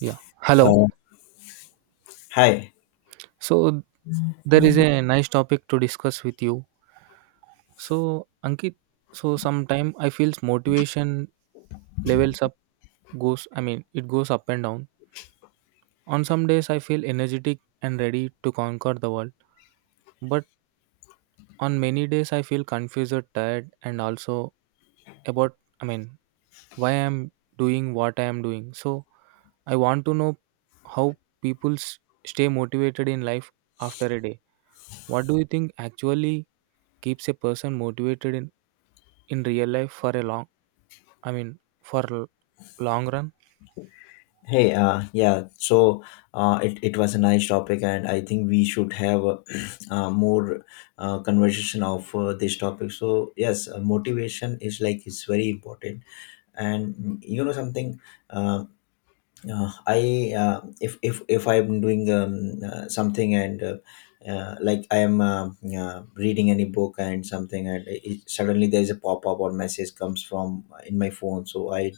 Yeah. Hello. Uh, hi. So there is a nice topic to discuss with you. So Ankit, so sometime I feels motivation levels up goes it goes up and down. On some days I feel energetic and ready to conquer the world. But on many days I feel confused, tired and also about I mean why I'm doing what I am doing. So I want to know how stay motivated in life after a day. What do you think actually keeps a person motivated in real life for a long I mean for l- long run? Hey, yeah. So, it was a nice topic, and I think we should have more conversation of this topic. So, yes, motivation is like it's very important. And you know something, uh, I if I'm doing something and like I am reading any book and something, and suddenly there is a pop up or message comes from in my phone. So I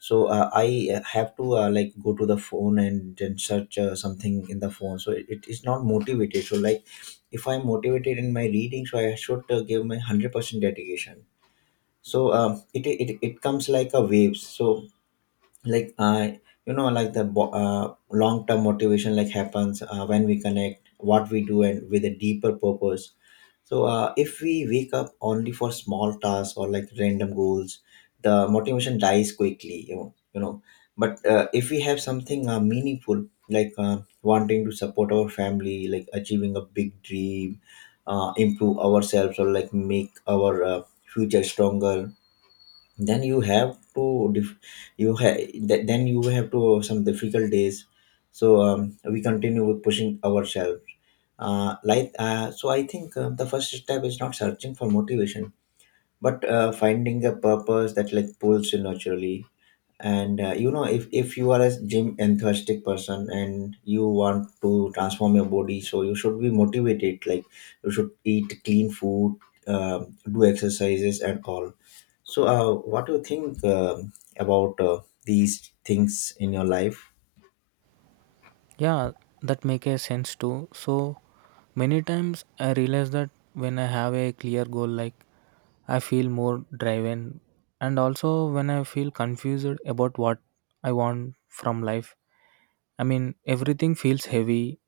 so uh, i uh, have to like go to the phone and then search something in the phone so it is not motivated, so like if I'm motivated in my reading, so I should give my 100% dedication. So it comes like a waves. So like I like the long term motivation like happens when we connect what we do and with a deeper purpose. So if we wake up only for small tasks or like random goals, the motivation dies quickly. You know, you know. But if we have something meaningful, like wanting to support our family, like achieving a big dream, improve ourselves, or like make our future stronger, then you have to dif- you have th- then you have to some difficult days. So we continue with pushing ourselves. So I think the first step is not searching for motivation, but finding a purpose that like pulls you naturally. And you know, if you are a gym enthusiastic person and you want to transform your body, so you should be motivated. Like you should eat clean food, do exercises and all. So what do you think about these things in your life? Yeah, that make a sense too. So many times I realize that when I have a clear goal like I feel more driven and also when I feel confused about what I want from life. I mean everything feels heavy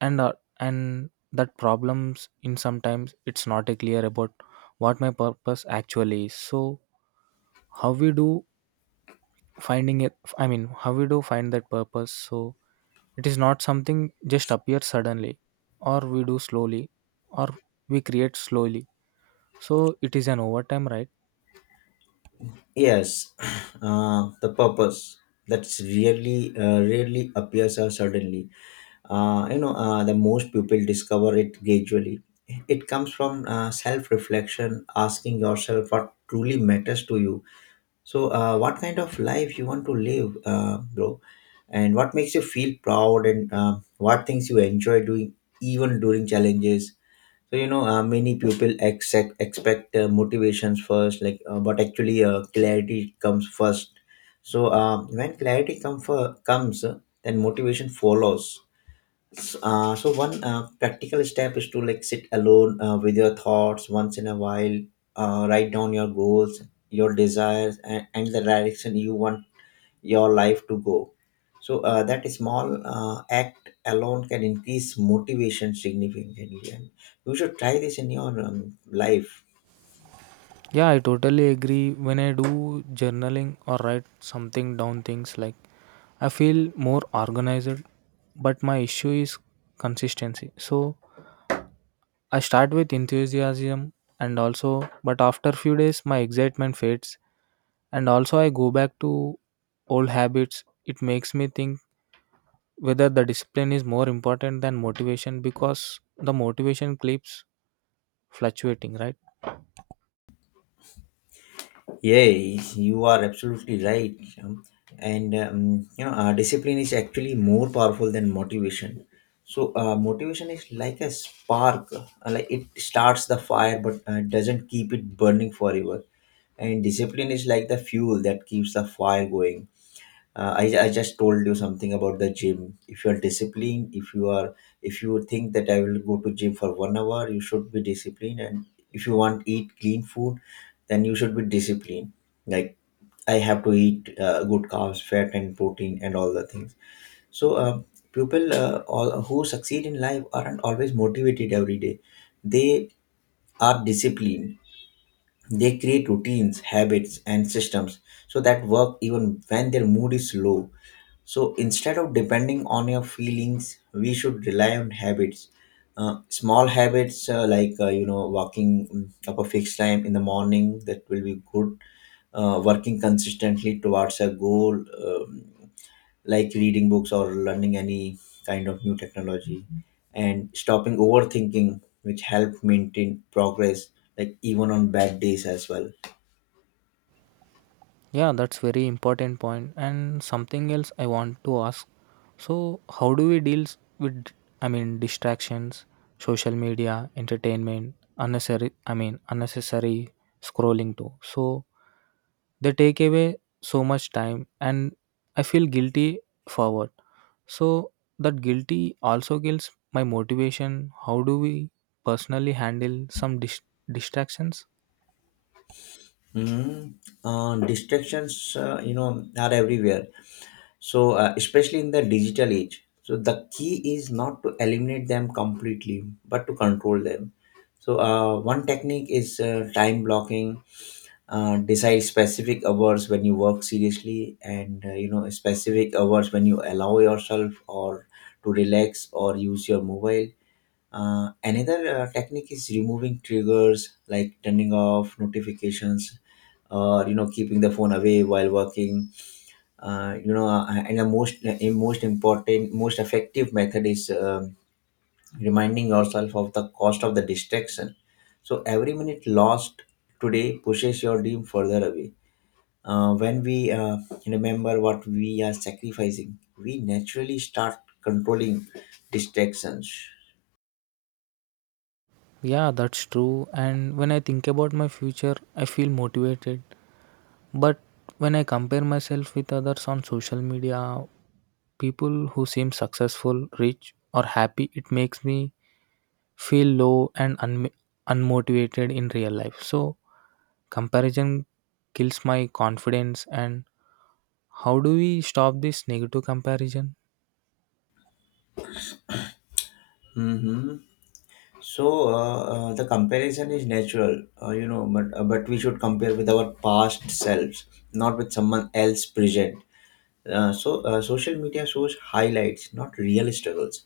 and uh, and that problems in sometimes it's not a clear about what my purpose actually is. So how we do finding it. How we do find that purpose? So it is not something just appears suddenly, or we do slowly, or we create slowly. So it is an overtime, right? Yes. The purpose, that's really really appears suddenly. You know, the most people discover it gradually. It comes from self-reflection, asking yourself what truly matters to you. So what kind of life you want to live, bro? And what makes you feel proud, and what things you enjoy doing even during challenges? So you know, many people expect motivations first, like but actually clarity comes first. So when comes, then motivation follows. So one practical step is to like sit alone with your thoughts once in a while. Write down your goals, your desires, and the direction you want your life to go. So that small act alone can increase motivation significantly, and you should try this in your life. Yeah, I totally agree. When I do journaling or write something down, things like I feel more organized, but my issue is consistency. So I start with enthusiasm and also, but after few days, my excitement fades, and also I go back to old habits. It makes me think whether the discipline is more important than motivation because the motivation keeps fluctuating, right? Yeah, you are absolutely right. um, and You know, discipline is actually more powerful than motivation. So motivation is like a spark, like it starts the fire, but doesn't keep it burning forever. And discipline is like the fuel that keeps the fire going. I just told you something about the gym. If you are disciplined, if you are, if you think that I will go to gym for 1 hour, you should be disciplined. And if you want eat clean food, then you should be disciplined. Like I have to eat good carbs, fat, and protein, and all the things. So people, who succeed in life aren't always motivated every day, they are disciplined. They create routines, habits, and systems so that work even when their mood is low. So instead of depending on your feelings, we should rely on habits. Small habits like you know, walking up a fixed time in the morning, that will be good. Working consistently towards a goal, like reading books or learning any kind of new technology, and stopping overthinking, which help maintain progress like even on bad days as well. Yeah, that's very important point. And something else I want to ask. So, how do we deals with distractions, social media, entertainment, unnecessary unnecessary scrolling too. So, they take away so much time and I feel guilty forward. So, that guilty also kills my motivation. How do we personally handle distractions? Mm, Distractions, you know, are everywhere, so especially in the digital age. So the key is not to eliminate them completely, but to control them. So one technique is time blocking. Decide specific hours when you work seriously, and you know, specific hours when you allow yourself or to relax or use your mobile. Another technique is removing triggers like turning off notifications or you know, keeping the phone away while working. And the most important, most effective method is reminding yourself of the cost of the distraction. So every minute lost today pushes your dream further away. When we remember what we are sacrificing, we naturally start controlling distractions. Yeah, that's true. And when I think about my future, I feel motivated. But when I compare myself with others on social media, people who seem successful, rich, or happy, it makes me feel low and un- unmotivated in real life. So, comparison kills my confidence. And how do we stop this negative comparison? Hmm. So the comparison is natural, you know, but we should compare with our past selves, not with someone else present. Social media shows highlights, not real struggles.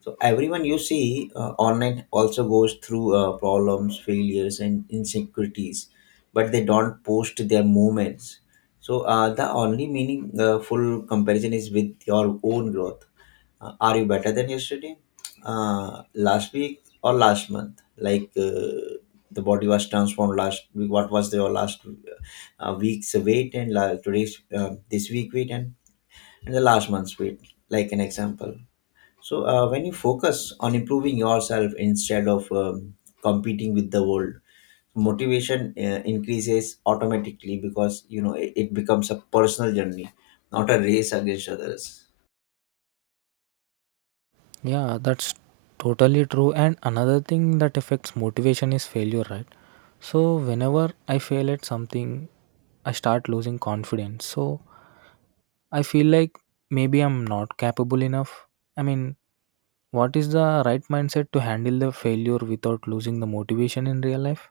So everyone you see online also goes through problems, failures, and insecurities, but they don't post their moments. So the only meaningful comparison is with your own growth. Are you better than yesterday, last week, or last month? Like the body was transformed last week. What was your last week's weight, and today's, this week weight, and in the last one sweet, like an example. So when you focus on improving yourself instead of competing with the world, motivation increases automatically, because you know it becomes a personal journey, not a race against others. Yeah, that's totally true. And another thing that affects motivation is failure, right? So, whenever I fail at something, I start losing confidence. So, I feel like maybe I'm not capable enough. I mean, what is the right mindset to handle the failure without losing the motivation in real life?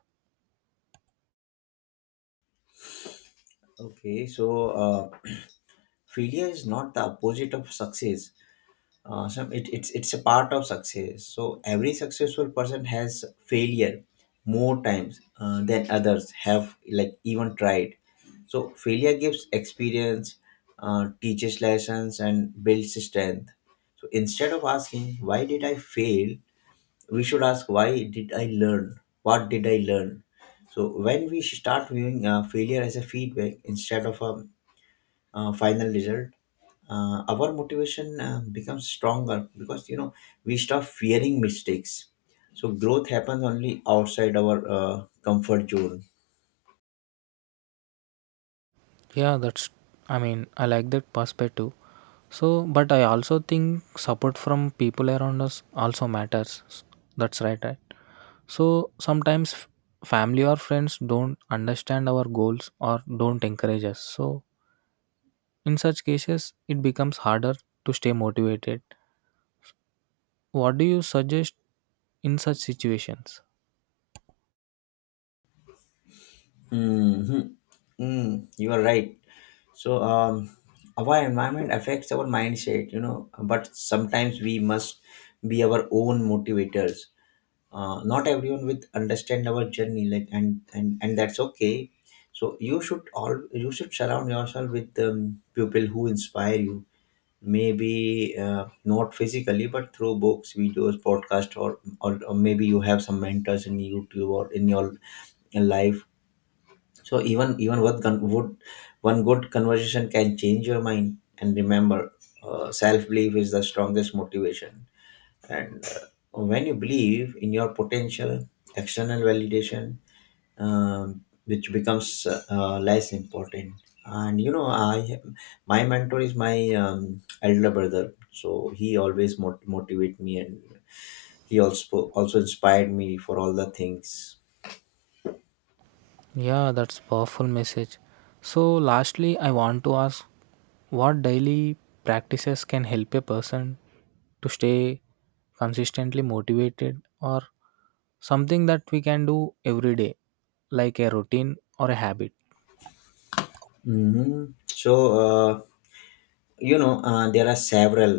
Okay, so failure is not the opposite of success. Awesome. It's a part of success. So every successful person has failure more times than others have like even tried. So failure gives experience, teaches lessons, and builds strength. So instead of asking why did I fail, we should ask why did I learn? What did I learn? So when we start viewing failure as a feedback instead of a final result, our motivation becomes stronger, because you know we stop fearing mistakes. So growth happens only outside our comfort zone. Yeah, that's, I mean, I like that perspective. So, but I also think support from people around us also matters. That's right, right? So sometimes family or friends don't understand our goals or don't encourage us. So in such cases, it becomes harder to stay motivated. What do you suggest in such situations? Hmm. Mm, you are right. So, our environment affects our mindset, you know, but sometimes we must be our own motivators. Not everyone with understand our journey, like, and that's okay. So you should all, you should surround yourself with people who inspire you, maybe not physically, but through books, videos, podcast, or maybe you have some mentors in youtube or in your life. So even even what con- would one good conversation can change your mind. And remember, self belief is the strongest motivation. And when you believe in your potential, external validation which becomes less important. And you know, I my mentor is my elder brother, so he always motivate me, and he also inspired me for all the things. Yeah, that's powerful message. So lastly, I want to ask what daily practices can help a person to stay consistently motivated, or something that we can do every day like a routine or a habit? Hmm. So uh, you know, there are several.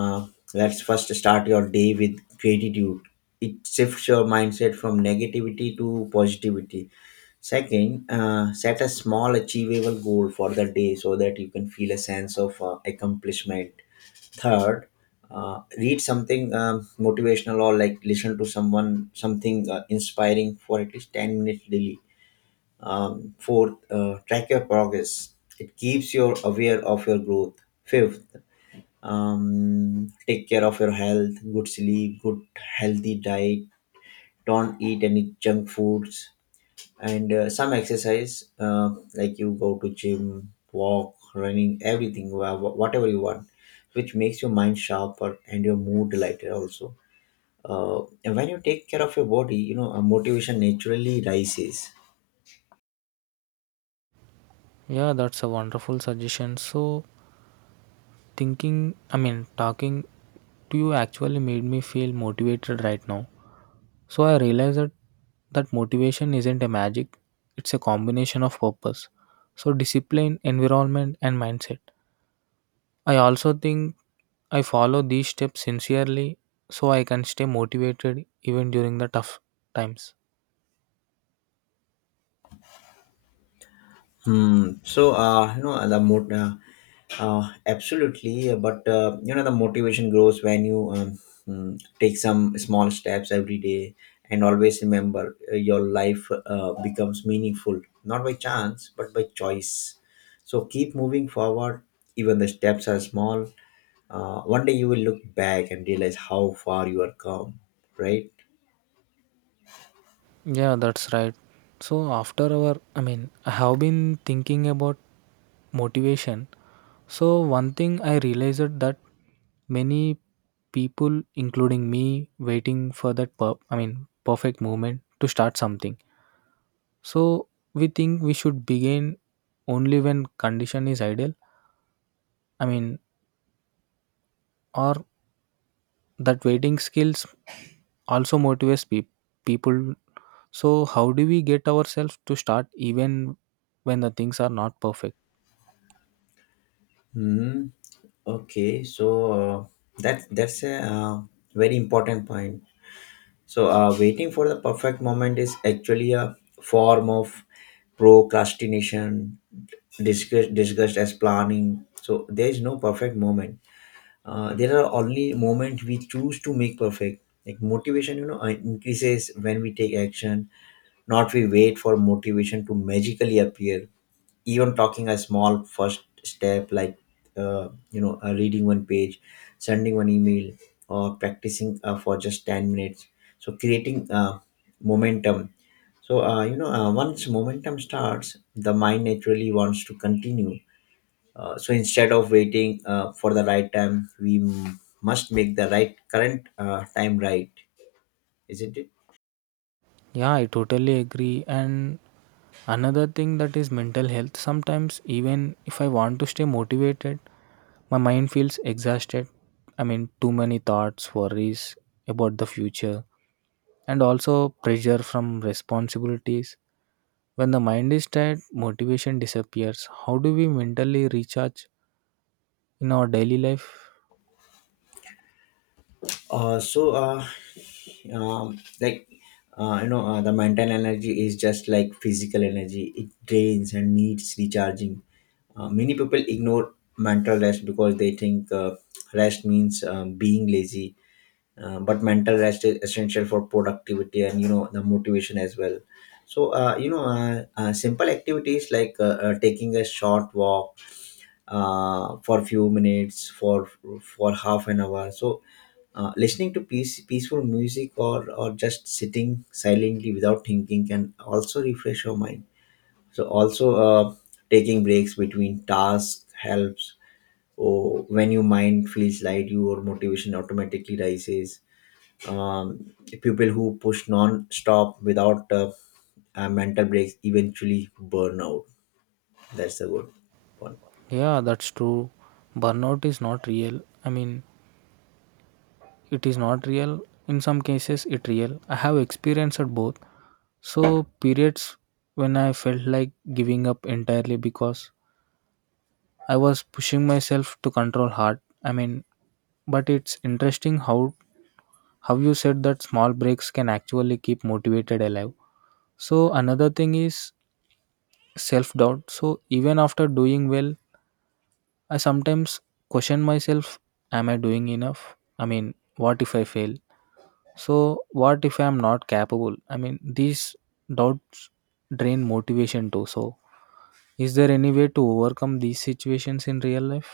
uh, let's first start your day with gratitude. It shifts your mindset from negativity to positivity. Second, set a small achievable goal for the day so that you can feel a sense of accomplishment. Third, read something motivational or like listen to someone something inspiring for at least 10 minutes daily. Fourth, track your progress. It keeps you aware of your growth. Fifth, take care of your health, good sleep, good healthy diet. Don't eat any junk foods, and some exercise like you go to gym, walk, running, everything, whatever you want, which makes your mind sharper and your mood lighter also. And when you take care of your body, you know, motivation naturally rises. Yeah, that's a wonderful suggestion. So, thinking, I mean, talking to you actually made me feel motivated right now. So, I realized that motivation isn't a magic, it's a combination of purpose. So, discipline, environment, and mindset. I also think I follow these steps sincerely so I can stay motivated even during the tough times. Hmm. so you know the mood absolutely, but you know the motivation grows when you take some small steps every day, and always remember your life becomes meaningful not by chance but by choice. So keep moving forward, even the steps are small. One day you will look back and realize how far you are come. Right? Yeah, that's right. So, after our, I mean, I have been thinking about motivation. So one thing I realized that many people, including me, waiting for that per- I mean perfect moment to start something. So we think we should begin only when condition is ideal. I mean, or that waiting skills also motivates people. So how do we get ourselves to start even when the things are not perfect? Hmm. Okay. So that's a very important point. So, waiting for the perfect moment is actually a form of procrastination, discussed as planning. So, there is no perfect moment. There are only moments we choose to make perfect. Like motivation, increases when we take action, not we wait for motivation to magically appear. Even talking a small first step like, reading one page, sending one email, or practicing for just 10 minutes, so creating momentum. So once momentum starts, the mind naturally wants to continue. So instead of waiting for the right time, we must make the right current time right, isn't it? Yeah, I totally agree. And another thing that is mental health. Sometimes, even if I want to stay motivated, my mind feels exhausted. I mean, too many thoughts, worries about the future, and also pressure from responsibilities. When the mind is tired, motivation disappears. How do we mentally recharge in our daily life? So, like, you know, The mental energy is just like physical energy. It drains and needs recharging. Many people ignore mental rest because they think rest means being lazy. But mental rest is essential for productivity and the motivation as well. So, simple activities like taking a short walk for few minutes, for half an hour. So listening to peaceful music, or just sitting silently without thinking can also refresh your mind. So also, taking breaks between tasks helps, or when your mind feels light, your motivation automatically rises. um, People who push non-stop without mental breaks eventually burn out. That's the good one. Yeah, that's true. Burnout is not real. I mean, it is not real in some cases it real. I have experienced both. So periods when I felt like giving up entirely because I was pushing myself to control hard, I mean, but it's interesting how you said that small breaks can actually keep motivated alive. So another thing is self doubt. So even after doing well I sometimes question myself, am I doing enough? I mean, what if I fail? So, what if I'm not capable? I mean, these doubts drain motivation too. So, is there any way to overcome these situations in real life?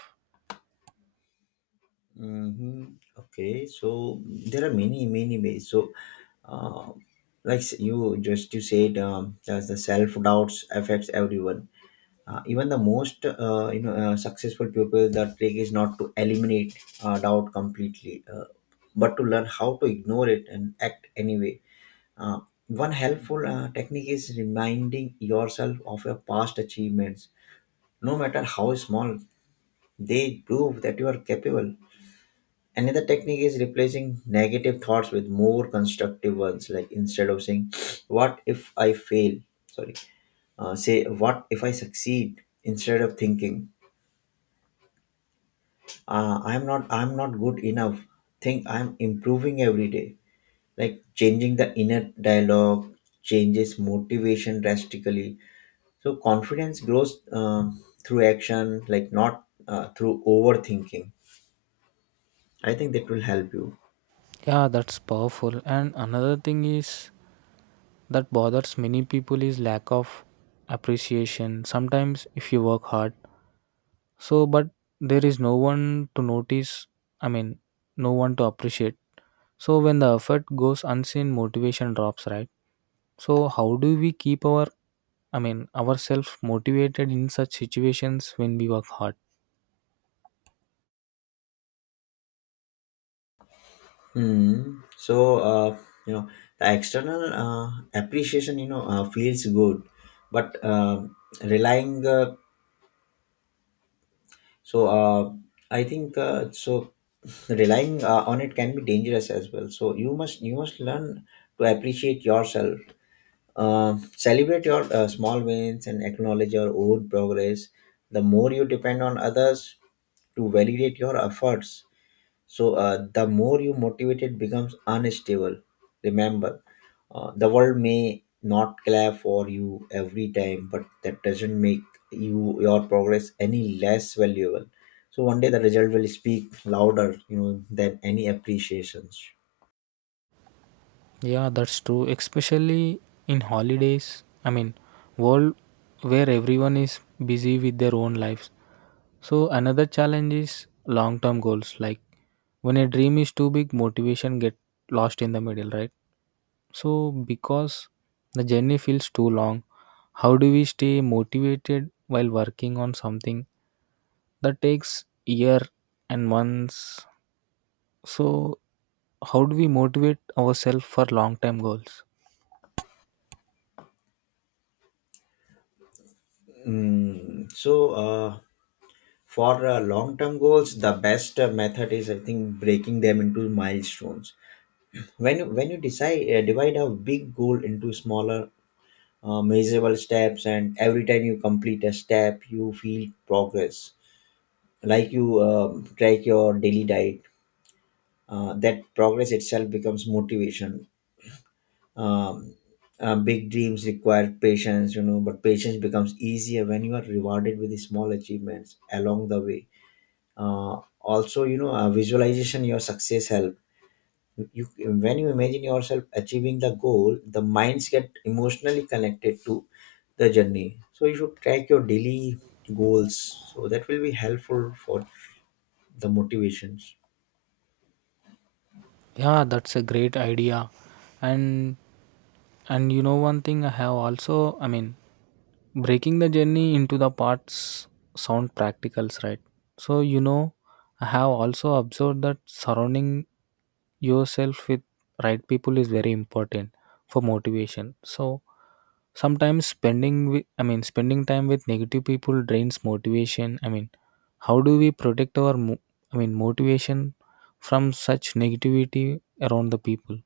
Mm-hmm. Okay, so there are many ways. So, uh, like, you said, that the self doubts affects everyone. Even the most successful people, the trick is not to eliminate doubt completely, but to learn how to ignore it and act anyway. Uh, One helpful technique is reminding yourself of your past achievements, no matter how small. They prove that you are capable. Another technique is replacing negative thoughts with more constructive ones. Like, instead of saying, "What if I fail?" Sorry, say, "What if I succeed?" Instead of thinking, "I'm not good enough," think, "I'm improving every day." Like, changing the inner dialogue changes motivation drastically. So confidence grows through action, like, not through overthinking. I think that will help you. Yeah, that's powerful. And another thing is that bothers many people is lack of appreciation. Sometimes, if you work hard, so but there is no one to notice, I mean, no one to appreciate. So, when the effort goes unseen, motivation drops, right? So, how do we keep our, I mean, ourselves motivated in such situations when we work hard. Hmm. So, uh, you know, the external appreciation, feels good, but relying, so I think so relying on it can be dangerous as well. So you must learn to appreciate yourself, celebrate your small wins, and acknowledge your own progress. The more you depend on others to validate your efforts, so the more you motivated becomes unstable. Remember, the world may not clap for you every time, but that doesn't make your progress any less valuable. So one day, the result will speak louder, than any appreciations. Yeah, that's true. Especially in holidays. I mean, world where everyone is busy with their own lives. So another challenge is long-term goals. Like when a dream is too big, motivation get lost in the middle, right? So because the journey feels too long, how do we stay motivated while working on something that takes year and months? So how do we motivate ourselves for long-term goals? Mm, so uh, for long-term goals, the best method is, I think, breaking them into milestones. When you decide divide a big goal into smaller measurable steps, and every time you complete a step you feel progress. Like, you track your daily diet. That progress itself becomes motivation. um, Big dreams require patience, you know, but patience becomes easier when you are rewarded with small achievements along the way. Also, visualization your success helps you. When you imagine yourself achieving the goal, the minds get emotionally connected to the journey. So you should track your daily goals. So that will be helpful for the motivations. Yeah, that's a great idea. And and you know one thing I have also, I mean, breaking the journey into the parts sound practicals, right? So you know, I have also observed that surrounding yourself with right people is very important for motivation. So sometimes spending with spending time with negative people drains motivation. I mean, how do we protect our mo- I mean motivation from such negativity around the people?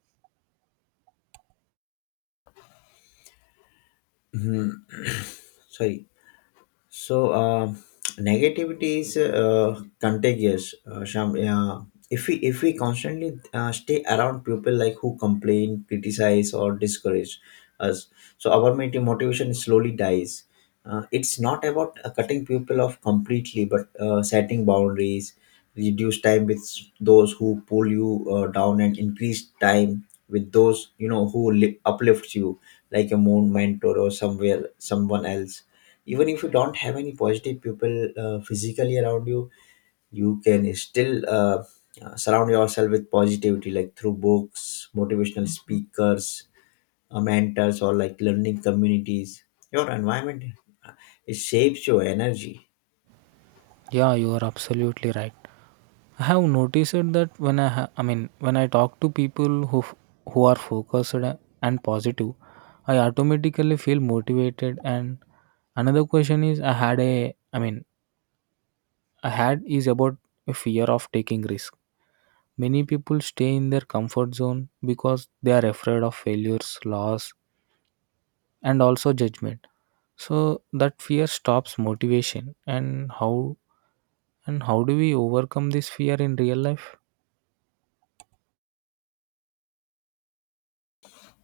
Sorry. So negativity is contagious, Sham. If we constantly stay around people, like who complain, criticize, or discourage us, so our motivation slowly dies. It's not about cutting people off completely, but setting boundaries, reduce time with those who pull you down, and increase time with those, you know, who uplifts you, like a moon mentor or somewhere someone else. Even if you don't have any positive people physically around you can still surround yourself with positivity, like through books, motivational speakers, mentors, or like learning communities. Your environment, uh, it shapes your energy. Yeah, you are absolutely right. I have noticed that when I ha- I mean when I talk to people who are focused and positive, I automatically feel motivated. And another question is I had is about a fear of taking risk. Many people stay in their comfort zone because they are afraid of failures, loss, and also judgment. So that fear stops motivation. And how do we overcome this fear in real life?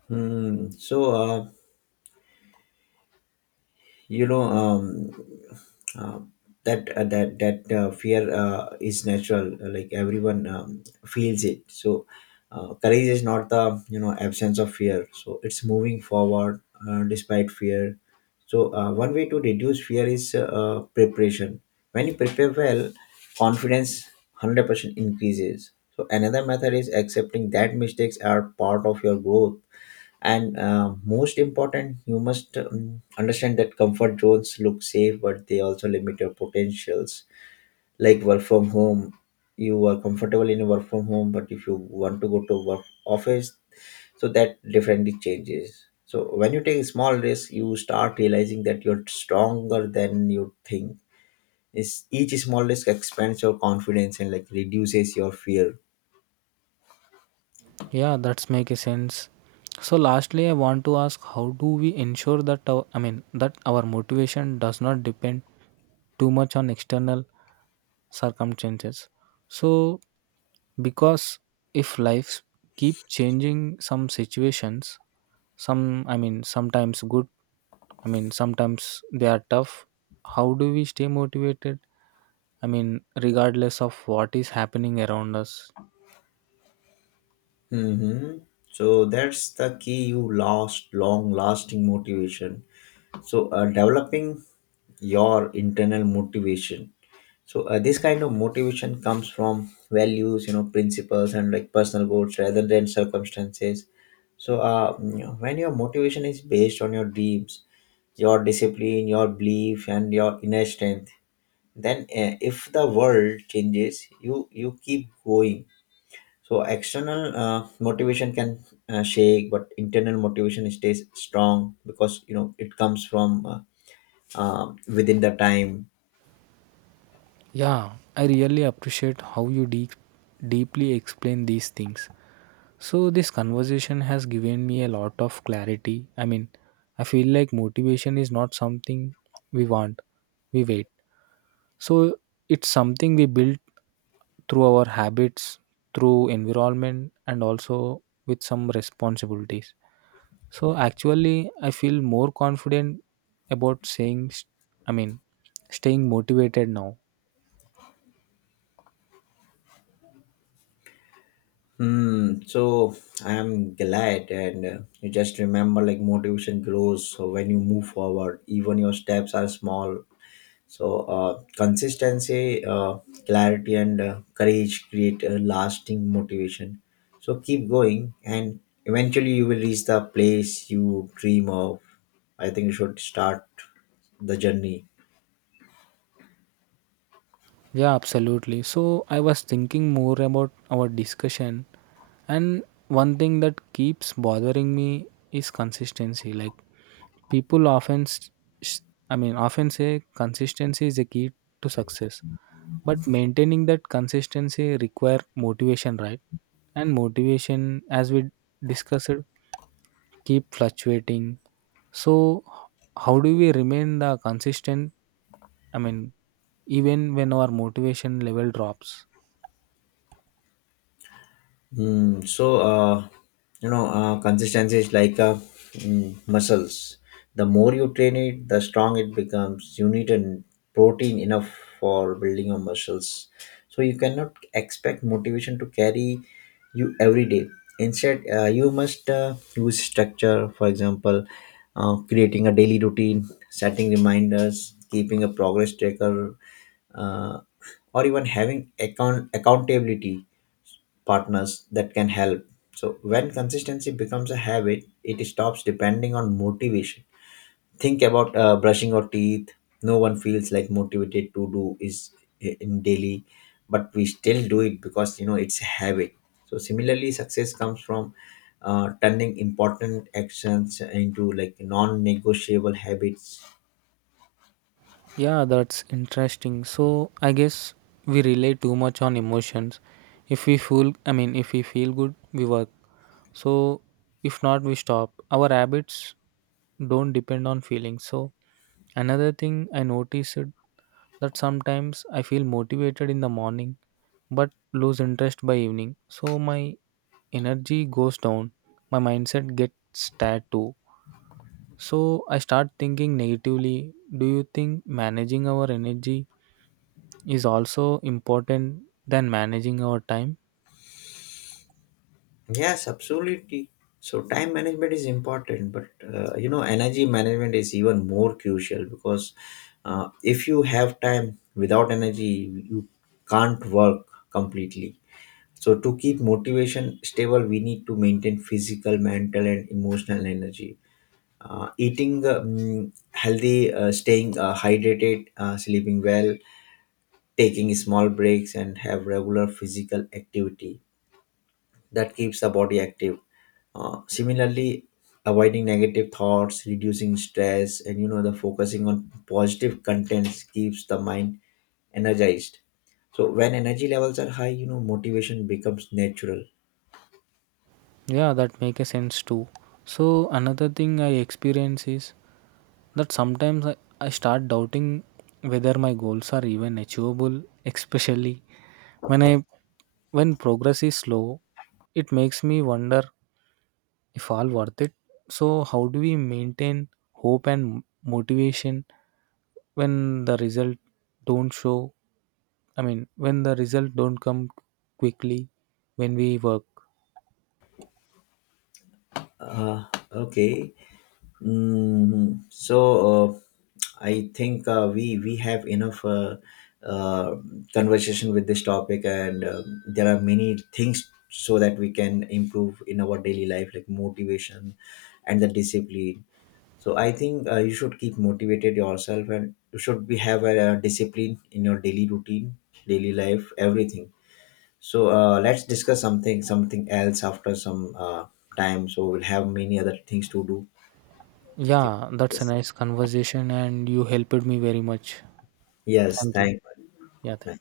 Hmm. You know um, uh, that fear is natural, like everyone feels it. So courage is not the, you know, absence of fear. So it's moving forward, despite fear. So one way to reduce fear is preparation. When you prepare well, confidence 100% increases. So another method is accepting that mistakes are part of your growth, and most important, you must understand that comfort zones look safe, but they also limit your potentials. Like work from home, you are comfortable in work from home, but if you want to go to work office, so that differently changes. So when you take small risk, you start realizing that you're stronger than you think. Is each small risk expands your confidence, and like reduces your fear. Yeah, that's make a sense. So lastly, I want to ask how do we ensure that our, I mean, that our motivation does not depend too much on external circumstances. So because if lives keep changing some situations, some, I mean, sometimes good, I mean sometimes they are tough. How do we stay motivated? I mean regardless of what is happening around us. Hmm. So that's the key. You lost long lasting motivation, so developing your internal motivation. So this kind of motivation comes from values, you know, principles, and like personal goals rather than circumstances. So when your motivation is based on your dreams, your discipline, your belief, and your inner strength, then if the world changes, you keep going. So external motivation can shake, but internal motivation stays strong, because, you know, it comes from within the time. Yeah, I really appreciate how you deep deeply explain these things. So, this conversation has given me a lot of clarity. I mean, I feel like motivation is not something we want, we wait. So, it's something we build through our habits, through environment, and also with some responsibilities. So, actually, I feel more confident about saying, st- I mean, staying motivated now. Hmm. So I am glad, and you just remember, like motivation grows when you move forward. Even your steps are small. So consistency, clarity, and courage create a lasting motivation. So keep going, and eventually you will reach the place you dream of. I think you should start the journey. Yeah, absolutely. So I was thinking more about our discussion, and one thing that keeps bothering me is consistency. Like people often, s- often say consistency is the key to success, but maintaining that consistency require motivation, right? And motivation, as we discussed, keep fluctuating. So how do we remain the consistent? I mean, even when our motivation level drops. Mm, so, uh, Consistency is like muscles. The more you train it, the strong it becomes. You need an protein enough for building your muscles. So you cannot expect motivation to carry you every day. Instead, you must use structure. For example, creating a daily routine, setting reminders, keeping a progress tracker, uh, or even having accountability partners that can help. So when consistency becomes a habit, it stops depending on motivation. Think about brushing your teeth. No one feels like motivated to do is in daily, but we still do it because, you know, it's a habit. So similarly, success comes from turning important actions into like non-negotiable habits. Yeah, that's interesting. So I guess we rely too much on emotions. If we feel, I mean, if we feel good, we work. So if not, we stop. Our habits don't depend on feelings. So another thing I noticed that sometimes I feel motivated in the morning but lose interest by evening. So my energy goes down. My mindset gets tired too. So I start thinking negatively. Do you think managing our energy is also important than managing our time? Yes, absolutely. So time management is important, but energy management is even more crucial, because if you have time without energy, you can't work completely. So to keep motivation stable, we need to maintain physical, mental, and emotional energy. Eating healthy, staying hydrated, sleeping well, taking small breaks, and have regular physical activity that keeps the body active. Similarly, avoiding negative thoughts, reducing stress, and, you know, the focusing on positive contents keeps the mind energized. So when energy levels are high, you know, motivation becomes natural. Yeah, that make a sense too. So another thing I experience is that sometimes I start doubting whether my goals are even achievable, especially when i when progress is slow. It makes me wonder if all worth it. So how do we maintain hope and motivation when the result don't show, I mean, when the result don't come quickly when we work? Uh, okay. Mm, so uh, I think we have enough uh, conversation with this topic, and there are many things so that we can improve in our daily life, like motivation and the discipline. So I think you should keep motivated yourself, and you should be have a, discipline in your daily routine, daily life, everything. So let's discuss something else after some time. So we'll have many other things to do. Yeah, that's a Yes. nice conversation and you helped me very much. Yes, Thank you. thank Yeah, thank you.